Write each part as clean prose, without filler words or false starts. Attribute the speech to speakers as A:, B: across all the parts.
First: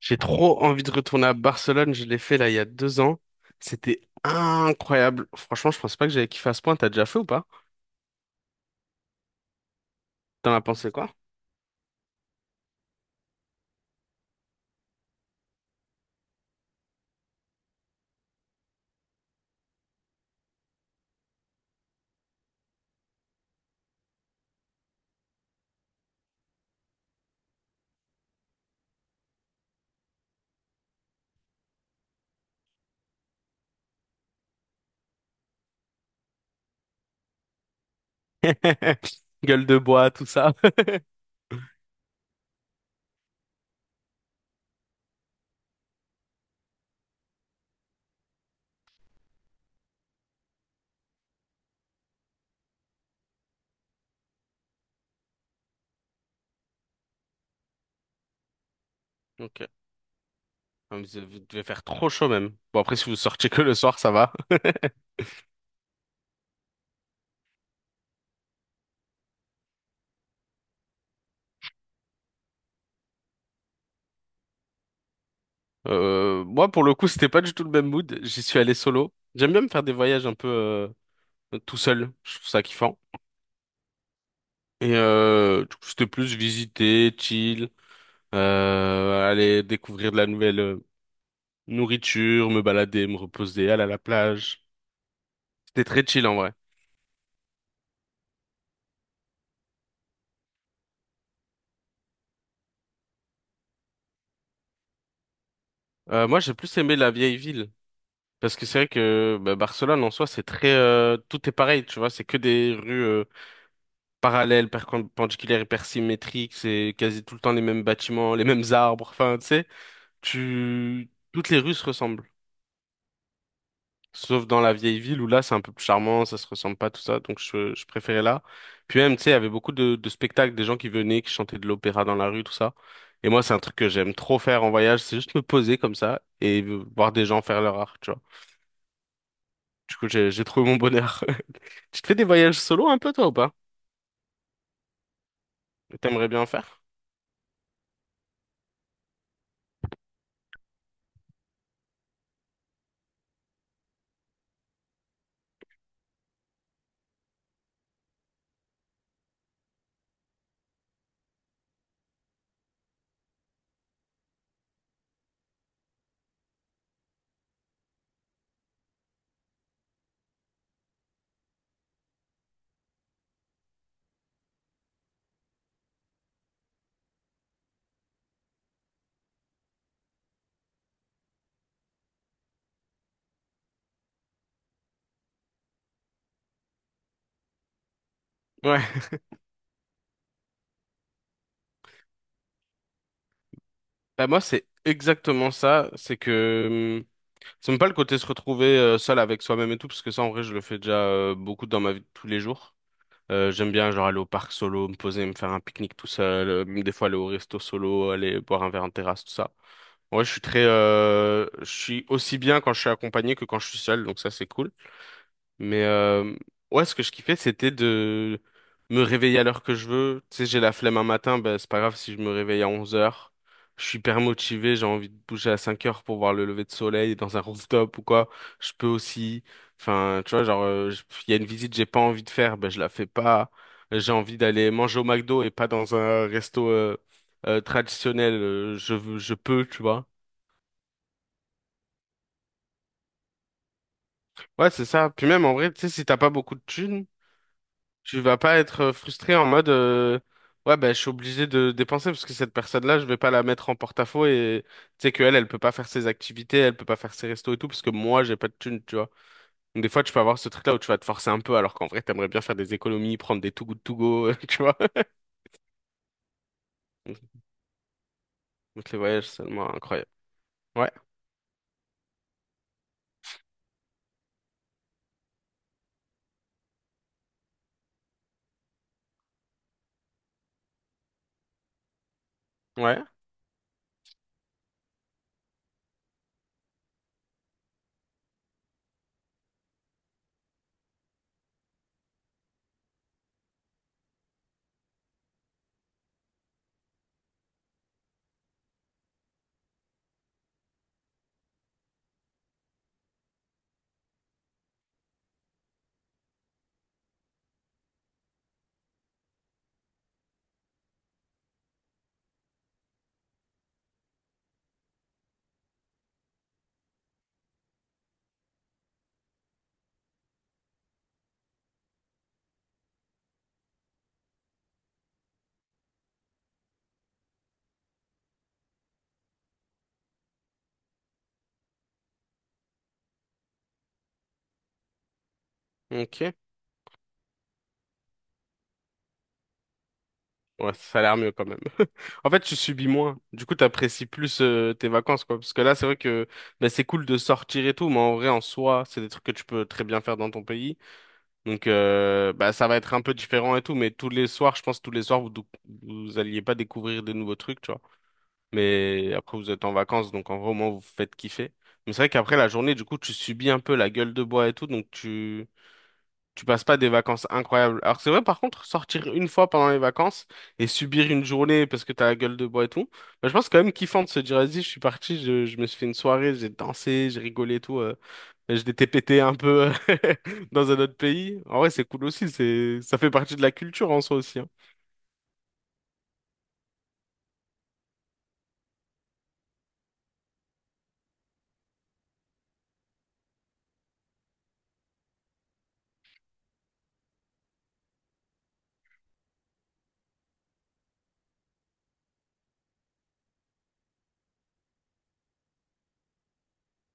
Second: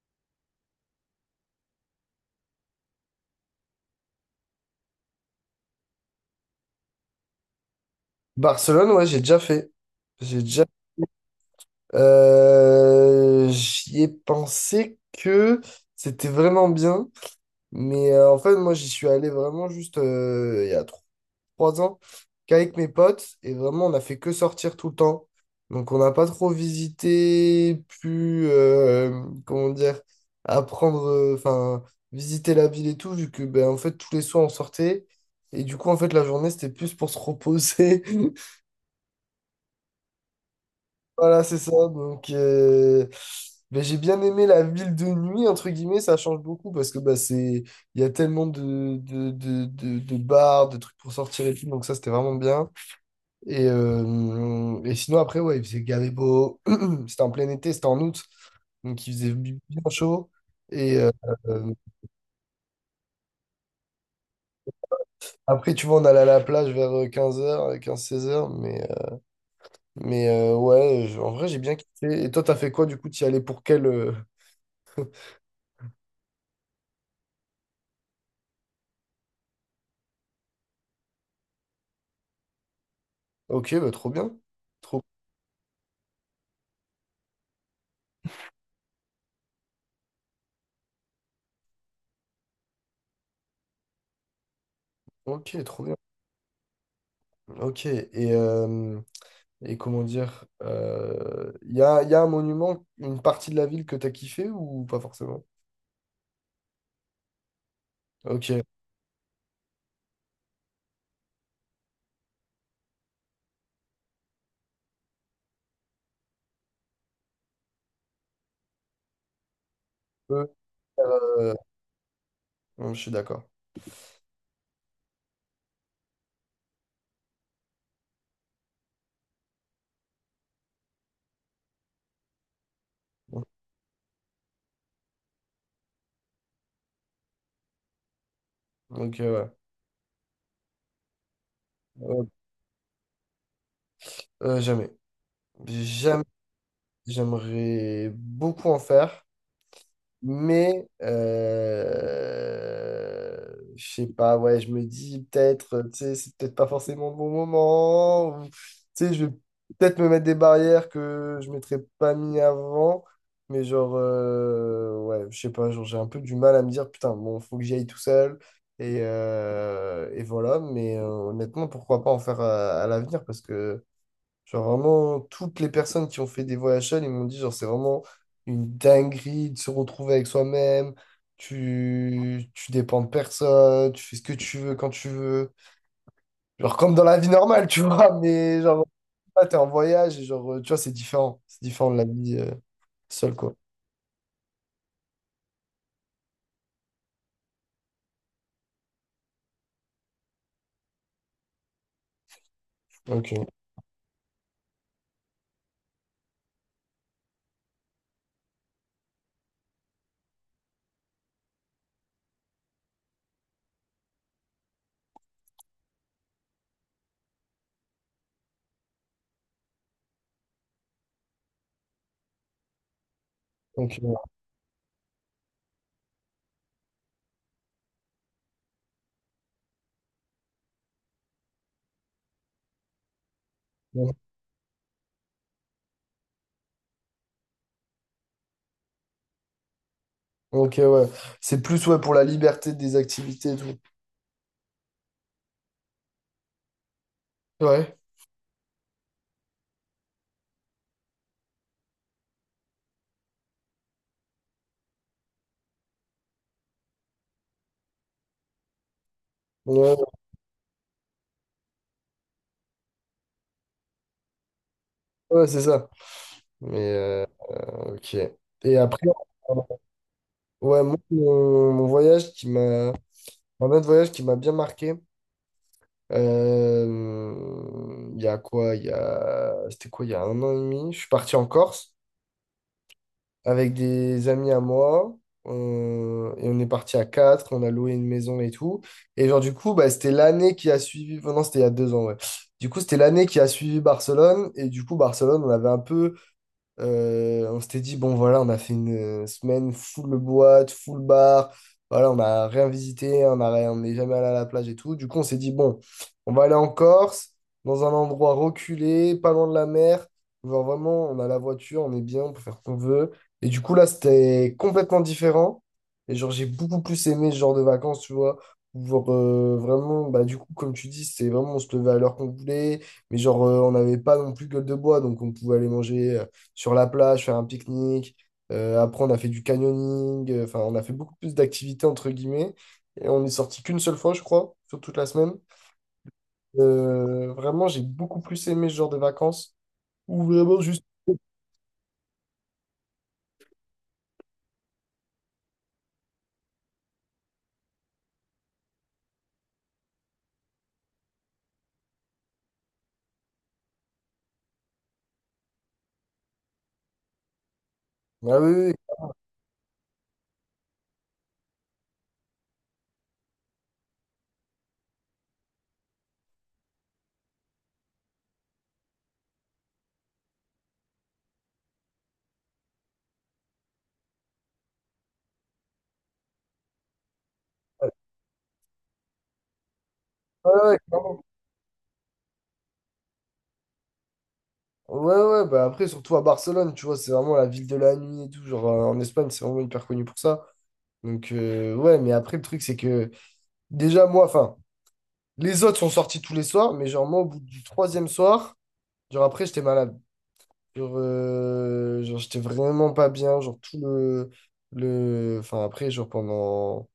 A: J'ai trop envie de retourner à Barcelone. Je l'ai fait là il y a 2 ans. C'était incroyable. Franchement, je pensais pas que j'allais kiffer à ce point. T'as déjà fait ou pas?
B: Barcelone, ouais, j'ai déjà fait. J'ai
A: T'en as
B: déjà.
A: pensé quoi?
B: J'y ai pensé que c'était vraiment bien, mais en fait, moi, j'y suis allé vraiment juste il y a 3 ans qu'avec mes potes, et vraiment, on a fait que sortir tout le temps. Donc, on n'a pas trop visité, comment dire, apprendre, enfin, visiter la ville et tout, vu que, ben, en fait, tous les soirs, on sortait. Et du coup, en fait, la journée, c'était plus pour se reposer.
A: Gueule de bois, tout ça.
B: Voilà, c'est ça. Donc, ben, j'ai bien aimé la ville de nuit, entre guillemets, ça change beaucoup parce que bah, il y a tellement de bars, de trucs pour sortir et tout, donc ça, c'était vraiment bien. Et sinon, après, ouais, il faisait gavé beau. C'était en plein été, c'était en août, donc il faisait
A: Ok.
B: bien chaud.
A: Ah,
B: Et
A: mais vous devez
B: euh,
A: faire trop chaud même. Bon, après, si vous sortiez que le soir, ça va.
B: après, tu vois, on allait à la plage vers 15h 15-16h mais ouais, en vrai, j'ai bien kiffé. Et toi, t'as fait quoi du coup? T'y allais pour quel.
A: Moi, pour le coup, c'était pas du tout le même mood. J'y suis allé solo. J'aime bien me faire des voyages un peu tout seul. Je trouve ça kiffant.
B: Ok, bah, trop bien.
A: Et
B: Trop
A: du coup, c'était plus visiter, chill, aller découvrir de la nouvelle nourriture, me balader, me reposer, aller à la plage.
B: Ok, trop
A: C'était
B: bien.
A: très chill en vrai.
B: Ok, et comment dire, y a un monument, une partie de la ville que t'as kiffé ou pas forcément?
A: Moi, j'ai plus aimé la vieille ville.
B: Ok,
A: Parce que c'est vrai que bah, Barcelone en soi, c'est très tout est pareil, tu vois. C'est que des rues parallèles, perpendiculaires, hyper symétriques. C'est quasi tout le temps les mêmes bâtiments, les mêmes arbres. Enfin, tu sais, toutes
B: euh,
A: les rues se ressemblent.
B: non, je suis d'accord.
A: Sauf dans la vieille ville où là c'est un peu plus charmant, ça se ressemble pas tout ça, donc je préférais là. Puis même, tu sais, il y avait beaucoup de spectacles, des gens qui venaient, qui chantaient de l'opéra dans la rue, tout ça. Et moi, c'est un truc que j'aime trop faire en voyage, c'est juste me poser comme ça et voir des gens faire leur art, tu vois.
B: Donc, ouais.
A: Du coup, j'ai trouvé mon bonheur. Tu te fais des voyages solo un peu, toi, ou pas?
B: Jamais. Jamais.
A: T'aimerais bien en faire?
B: J'aimerais beaucoup en faire. Mais je sais pas, ouais, je me dis peut-être, tu sais, c'est peut-être pas forcément le bon moment. Ou, tu sais, je vais peut-être me mettre des barrières que je m'étais pas mis avant. Mais genre, ouais, je sais pas, genre, j'ai un peu du mal à me dire, putain, bon, faut que j'y aille tout seul. Et voilà, mais honnêtement, pourquoi pas en faire à l'avenir parce que. Genre vraiment, toutes les personnes qui ont fait des voyages seules, ils m'ont dit, genre, c'est vraiment une dinguerie de se retrouver avec soi-même. Tu dépends de personne, tu fais ce que tu veux quand tu veux. Genre comme dans la vie normale, tu vois, mais genre,
A: Ouais.
B: là, t'es en voyage et genre, tu vois, c'est différent. C'est différent de la vie seule, quoi.
A: Bah, moi, c'est exactement ça. C'est que c'est même pas le côté se retrouver seul avec soi-même et tout, parce que ça, en vrai, je le fais déjà beaucoup dans ma vie de tous les jours.
B: Ok,
A: J'aime bien genre aller au parc solo, me poser, me faire un pique-nique tout seul, même des fois aller au resto solo, aller boire un verre en terrasse, tout ça. Ouais, je suis je suis aussi bien quand je suis accompagné que quand je suis seul, donc ça c'est cool. Mais ouais, ce que je kiffais, c'était de me réveiller à l'heure que je veux. Tu sais, j'ai la flemme un matin, ben, c'est pas grave si je me réveille à 11 heures. Je suis
B: ok,
A: hyper motivé, j'ai envie de bouger à 5 heures pour voir le lever de soleil dans un rooftop ou quoi. Je peux aussi. Enfin, tu vois, genre, il y a une visite que j'ai pas envie de faire, ben, je la fais pas. J'ai
B: ouais.
A: envie d'aller manger au McDo et pas dans un resto traditionnel. Je peux, tu vois.
B: Ok, ouais. C'est plus, ouais, pour la liberté des activités et tout.
A: Ouais, c'est ça. Puis même, en vrai, tu sais, si t'as pas beaucoup de thunes.
B: Ouais,
A: Tu vas pas être frustré en mode ouais, ben je suis obligé de dépenser parce que cette personne-là je vais pas la mettre en porte-à-faux et tu sais qu'elle elle peut pas faire ses activités, elle peut pas faire ses restos et tout parce que moi j'ai pas de thune, tu vois. Donc des
B: ouais,
A: fois tu peux avoir ce truc-là où tu vas te forcer un peu alors qu'en vrai t'aimerais bien faire des économies, prendre des too good to go, tu vois.
B: ouais, c'est ça. Mais, ok. Et
A: Donc les
B: après,
A: voyages c'est seulement incroyable.
B: ouais,
A: Ouais,
B: moi, mon voyage qui m'a. Un autre voyage qui m'a bien marqué. Il y a quoi? Il y a. C'était quoi? Il y a un an et demi. Je suis parti en Corse
A: ouais.
B: avec des amis à moi. Et on est parti à quatre. On a loué une maison et tout. Et genre, du coup, bah, c'était l'année qui a suivi. Non, c'était il y a 2 ans, ouais. Du coup, c'était l'année qui a suivi Barcelone. Et du coup, Barcelone, on avait un peu. On s'était dit, bon, voilà, on a fait une semaine full boîte, full bar. Voilà, on a rien visité, on a, rien- on n'est jamais allé à la plage et tout. Du coup, on s'est dit, bon, on va aller en Corse, dans un endroit reculé, pas loin de la mer. Genre vraiment, on a la voiture, on est bien, on peut faire ce qu'on veut. Et du coup, là, c'était complètement différent. Et genre, j'ai beaucoup plus aimé ce genre de vacances, tu vois. Genre, vraiment, bah, du coup, comme tu dis, c'est vraiment, on se levait à l'heure qu'on voulait. Mais genre, on n'avait pas non plus gueule de bois, donc on pouvait aller manger sur la plage, faire un pique-nique. Après, on a fait du canyoning. Enfin, on a fait beaucoup plus d'activités, entre guillemets. Et on est sorti qu'une seule fois, je crois, sur toute la semaine.
A: Ok.
B: Vraiment, j'ai beaucoup plus aimé ce genre de vacances. Ou vraiment
A: Ouais,
B: juste.
A: ça a l'air mieux quand même. En fait, tu subis moins. Du coup, t'apprécies plus tes vacances, quoi. Parce que là, c'est vrai que bah, c'est cool de sortir et tout, mais en vrai, en soi, c'est des trucs que tu peux très bien faire dans ton pays. Donc, bah, ça va être un peu différent et tout, mais tous les soirs, je pense, tous les soirs, vous alliez pas découvrir de nouveaux trucs, tu vois.
B: Ah oui, oui. Oui.
A: Mais après, vous êtes en vacances, donc en vrai, au moins, vous vous faites kiffer. Mais c'est vrai qu'après la journée, du coup, tu subis un peu la gueule de bois et tout, donc tu passes pas des vacances incroyables. Alors que c'est vrai, par contre, sortir une fois pendant les vacances et subir une journée parce que t'as la gueule de bois et tout, bah, je pense quand même kiffant de se dire, vas-y, je suis parti, je me suis fait une soirée, j'ai dansé, j'ai rigolé et tout, je t'ai pété un peu
B: Ouais,
A: dans
B: ouais,
A: un autre
B: clairement.
A: pays. En vrai, c'est cool aussi, c'est, ça fait partie de la culture en soi aussi. Hein.
B: Ouais, ouais, bah après, surtout à Barcelone, tu vois, c'est vraiment la ville de la nuit et tout. Genre, en Espagne, c'est vraiment hyper connu pour ça. Donc, ouais, mais après, le truc, c'est que déjà, moi, enfin, les autres sont sortis tous les soirs, mais genre, moi, au bout du troisième soir, genre, après, j'étais malade. Genre, j'étais vraiment pas bien. Genre, tout le. Enfin, après, genre, pendant.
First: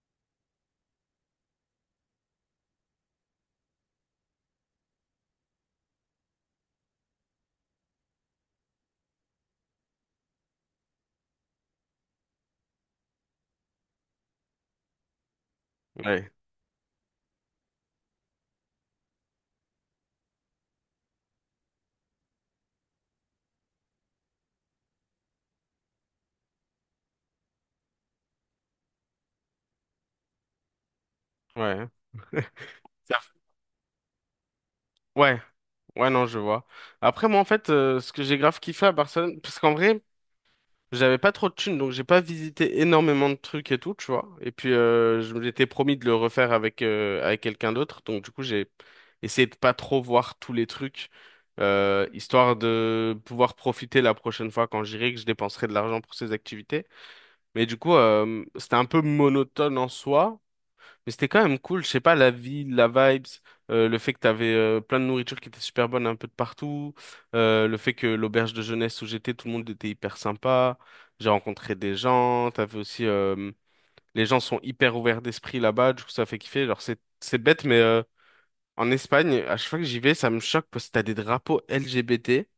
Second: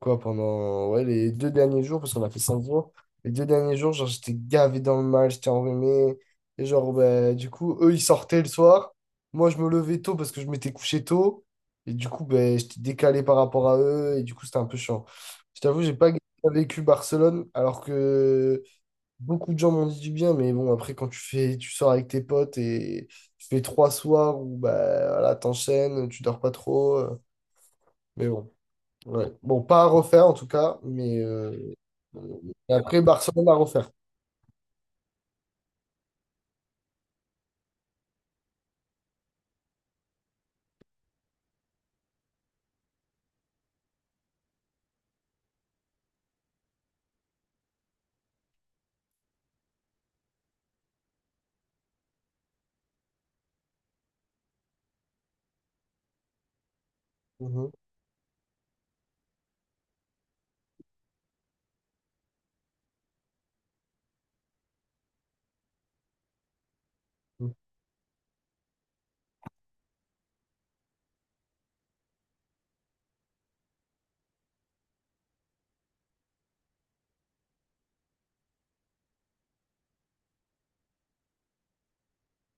B: Quoi, pendant. Ouais, les 2 derniers jours, parce qu'on a fait 5 jours. Les 2 derniers jours, genre, j'étais gavé dans le mal, j'étais enrhumé. Et genre, bah, du coup, eux, ils sortaient le soir. Moi, je me levais tôt parce que je m'étais couché tôt. Et du coup, ben j'étais décalé par rapport à eux. Et du coup, c'était un peu chiant. Je t'avoue, j'ai pas
A: Ouais,
B: vécu Barcelone alors que. Beaucoup de gens m'ont dit du bien, mais bon, après, quand tu fais, tu sors avec tes potes et tu fais 3 soirs où bah, voilà, t'enchaînes, tu dors pas trop. Mais bon, ouais. Bon, pas à refaire en tout cas,
A: ouais.
B: et après,
A: Ça-
B: Barcelone à refaire.
A: Ouais, ouais, non, je vois. Après, moi, en fait, ce que j'ai grave kiffé à Barcelone, parce qu'en vrai, j'avais pas trop de thunes, donc j'ai pas visité énormément de trucs et tout, tu vois. Et puis je m'étais promis de le refaire avec quelqu'un d'autre, donc du coup j'ai essayé de pas trop voir tous les trucs, histoire de pouvoir profiter la prochaine fois quand j'irai que je dépenserai de l'argent pour ces activités. Mais
B: Mhm,
A: du coup c'était un peu monotone en soi. Mais c'était quand même cool, je sais pas, la ville, la vibes, le fait que t'avais plein de nourriture qui était super bonne un peu de partout,
B: mhm,
A: le fait que l'auberge de jeunesse où j'étais, tout le monde était hyper sympa, j'ai rencontré des gens, t'avais aussi, les gens sont hyper ouverts d'esprit là-bas, du coup ça fait kiffer. Alors c'est bête, mais en Espagne, à chaque fois que j'y vais, ça me choque parce que t'as des drapeaux LGBT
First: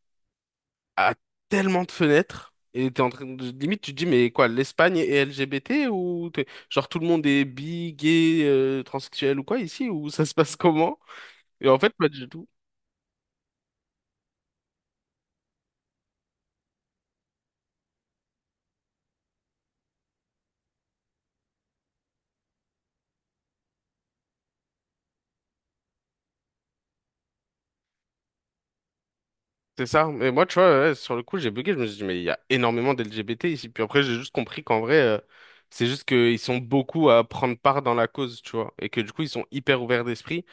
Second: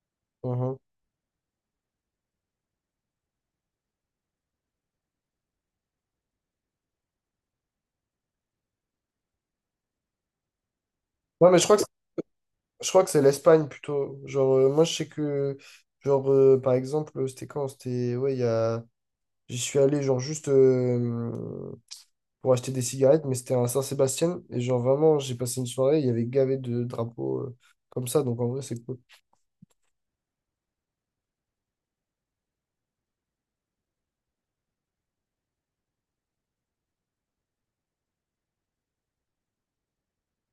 B: mhm.
A: à tellement de fenêtres. Et t'es en train de... Limite, tu te dis, mais quoi, l'Espagne est LGBT ou genre, tout le monde est bi, gay, transsexuel ou quoi ici? Ou ça se passe comment?
B: Ouais, mais
A: Et en fait, pas du tout.
B: je crois que c'est l'Espagne plutôt. Genre, moi, je sais que, genre, par exemple, c'était quand? C'était, ouais, il y a, j'y suis allé, genre, juste. Pour acheter des cigarettes, mais c'était à Saint-Sébastien. Et genre, vraiment, j'ai passé une soirée, il y avait gavé de drapeaux comme ça. Donc, en vrai, c'est cool.
A: C'est ça. Mais moi, tu vois, ouais, sur le coup, j'ai bugué. Je me suis dit, mais il y a énormément d'LGBT ici. Puis après, j'ai juste compris qu'en vrai, c'est juste qu'ils sont beaucoup à prendre part dans la cause, tu vois. Et que du coup, ils sont hyper ouverts d'esprit.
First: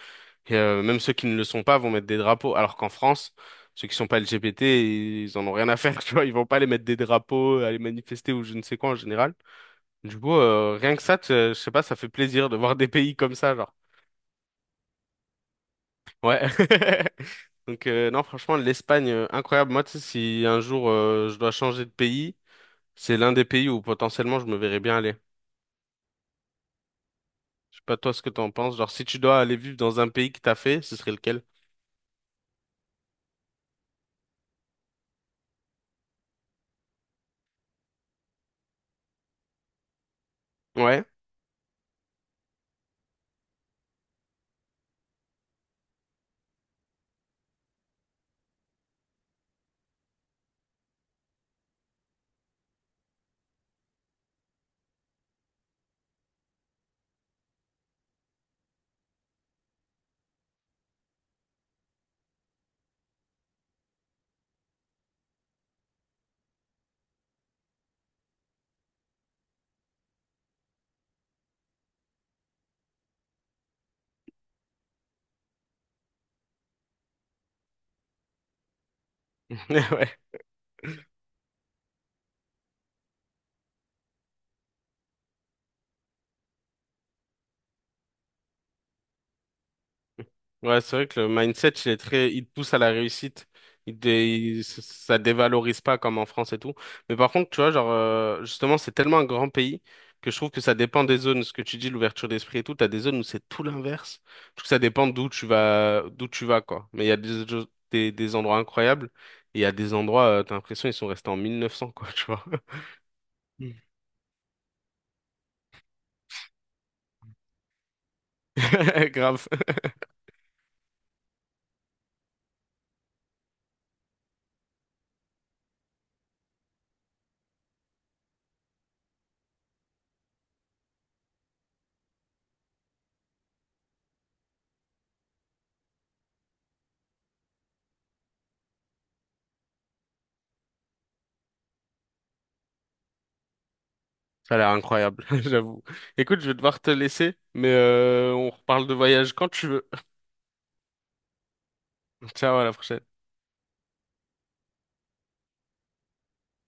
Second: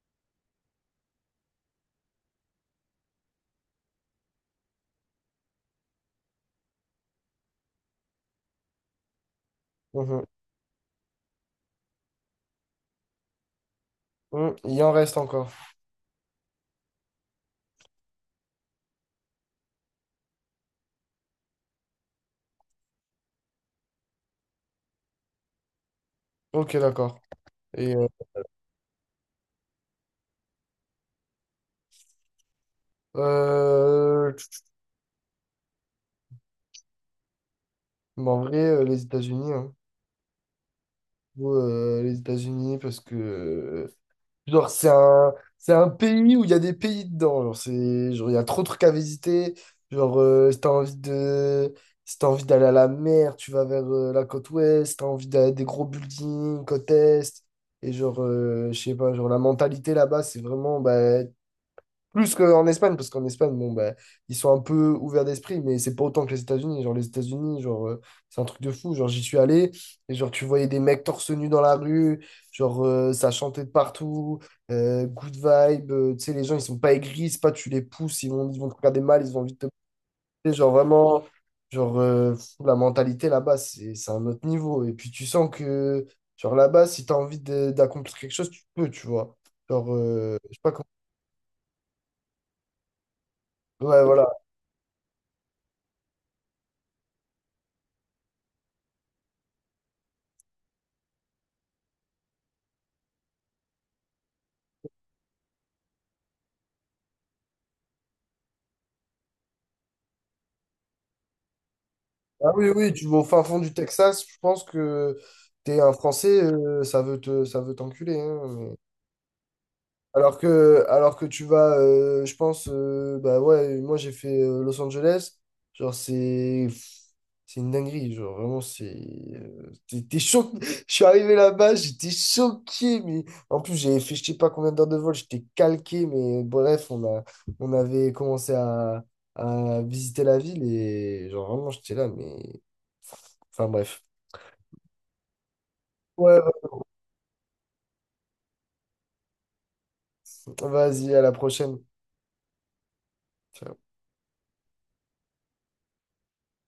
A: Et, même ceux qui ne le sont pas vont mettre des drapeaux. Alors qu'en France, ceux qui sont pas LGBT, ils en ont rien à faire, tu vois. Ils vont pas aller mettre des drapeaux, aller manifester ou je ne sais quoi en général. Du
B: Mhm.
A: coup, rien que ça, je sais pas, ça fait plaisir de voir des pays comme ça, genre.
B: Mhm. Il en reste encore.
A: Ouais. Donc non, franchement, l'Espagne, incroyable. Moi, tu sais, si un jour je dois changer de pays, c'est l'un des pays où potentiellement je me verrais bien aller.
B: Ok, d'accord.
A: Je sais
B: Et
A: pas toi ce que t'en penses. Genre, si tu dois aller vivre dans un pays qui t'a fait, ce serait lequel?
B: euh, tch, mais en vrai, les États-Unis, hein.
A: Ouais.
B: Ou, les États-Unis parce que genre c'est un pays où il y a des pays dedans. Genre c'est genre il y a trop de trucs à visiter. Genre si t'as envie d'aller à la mer, tu vas vers la côte ouest. Si t'as envie d'aller à des gros buildings, côte est. Et genre je sais pas, genre la mentalité là-bas c'est vraiment, bah, plus qu'en Espagne, parce qu'en Espagne, bon, bah, ils sont un peu ouverts d'esprit, mais c'est pas autant que les États-Unis. Genre, les États-Unis, genre, c'est un truc de fou. Genre, j'y suis allé, et genre, tu voyais des mecs torse nu dans la rue, genre, ça chantait de partout, good vibe, tu sais, les gens, ils sont pas aigris, c'est pas tu les pousses, ils vont te regarder mal, ils ont envie de te
A: Ouais.
B: pousser. Genre, vraiment, genre, fou, la mentalité là-bas, c'est un autre niveau. Et puis, tu sens que, genre, là-bas, si t'as envie d'accomplir quelque chose, tu peux, tu vois. Genre, je sais pas
A: Ouais,
B: comment.
A: c'est vrai que le mindset, il est très, il te pousse à la réussite. Il,
B: Ouais, voilà.
A: dé- il- ça ça dévalorise pas comme en France et tout. Mais par contre, tu vois, genre, justement, c'est tellement un grand pays que je trouve que ça dépend des zones. Ce que tu dis, l'ouverture d'esprit et tout, t'as des zones où c'est tout l'inverse. Je trouve que ça dépend d'où tu vas, quoi. Mais il y a des endroits incroyables et il y a des endroits, t'as l'impression, ils sont restés en 1900, quoi, tu vois.
B: Ah oui, oui, tu vas au fin fond du
A: Mm.
B: Texas, je pense que t'es un Français, ça veut t'enculer, hein,
A: Grave.
B: Alors que tu vas, je pense, bah ouais, moi j'ai fait Los Angeles, genre c'est une dinguerie, genre vraiment euh, t'es, t'es cho- Je suis arrivé là-bas, j'étais choqué, mais en plus j'avais fait je sais pas combien d'heures de vol, j'étais calqué, mais bref, on avait commencé à visiter la ville et genre vraiment j'étais là, mais enfin bref.
A: Ça a l'air incroyable, j'avoue.
B: Ouais,
A: Écoute, je vais devoir te laisser, mais on reparle de voyage quand tu veux.
B: ouais, vas-y, à la prochaine.
A: Ciao, à la prochaine.
B: Ciao.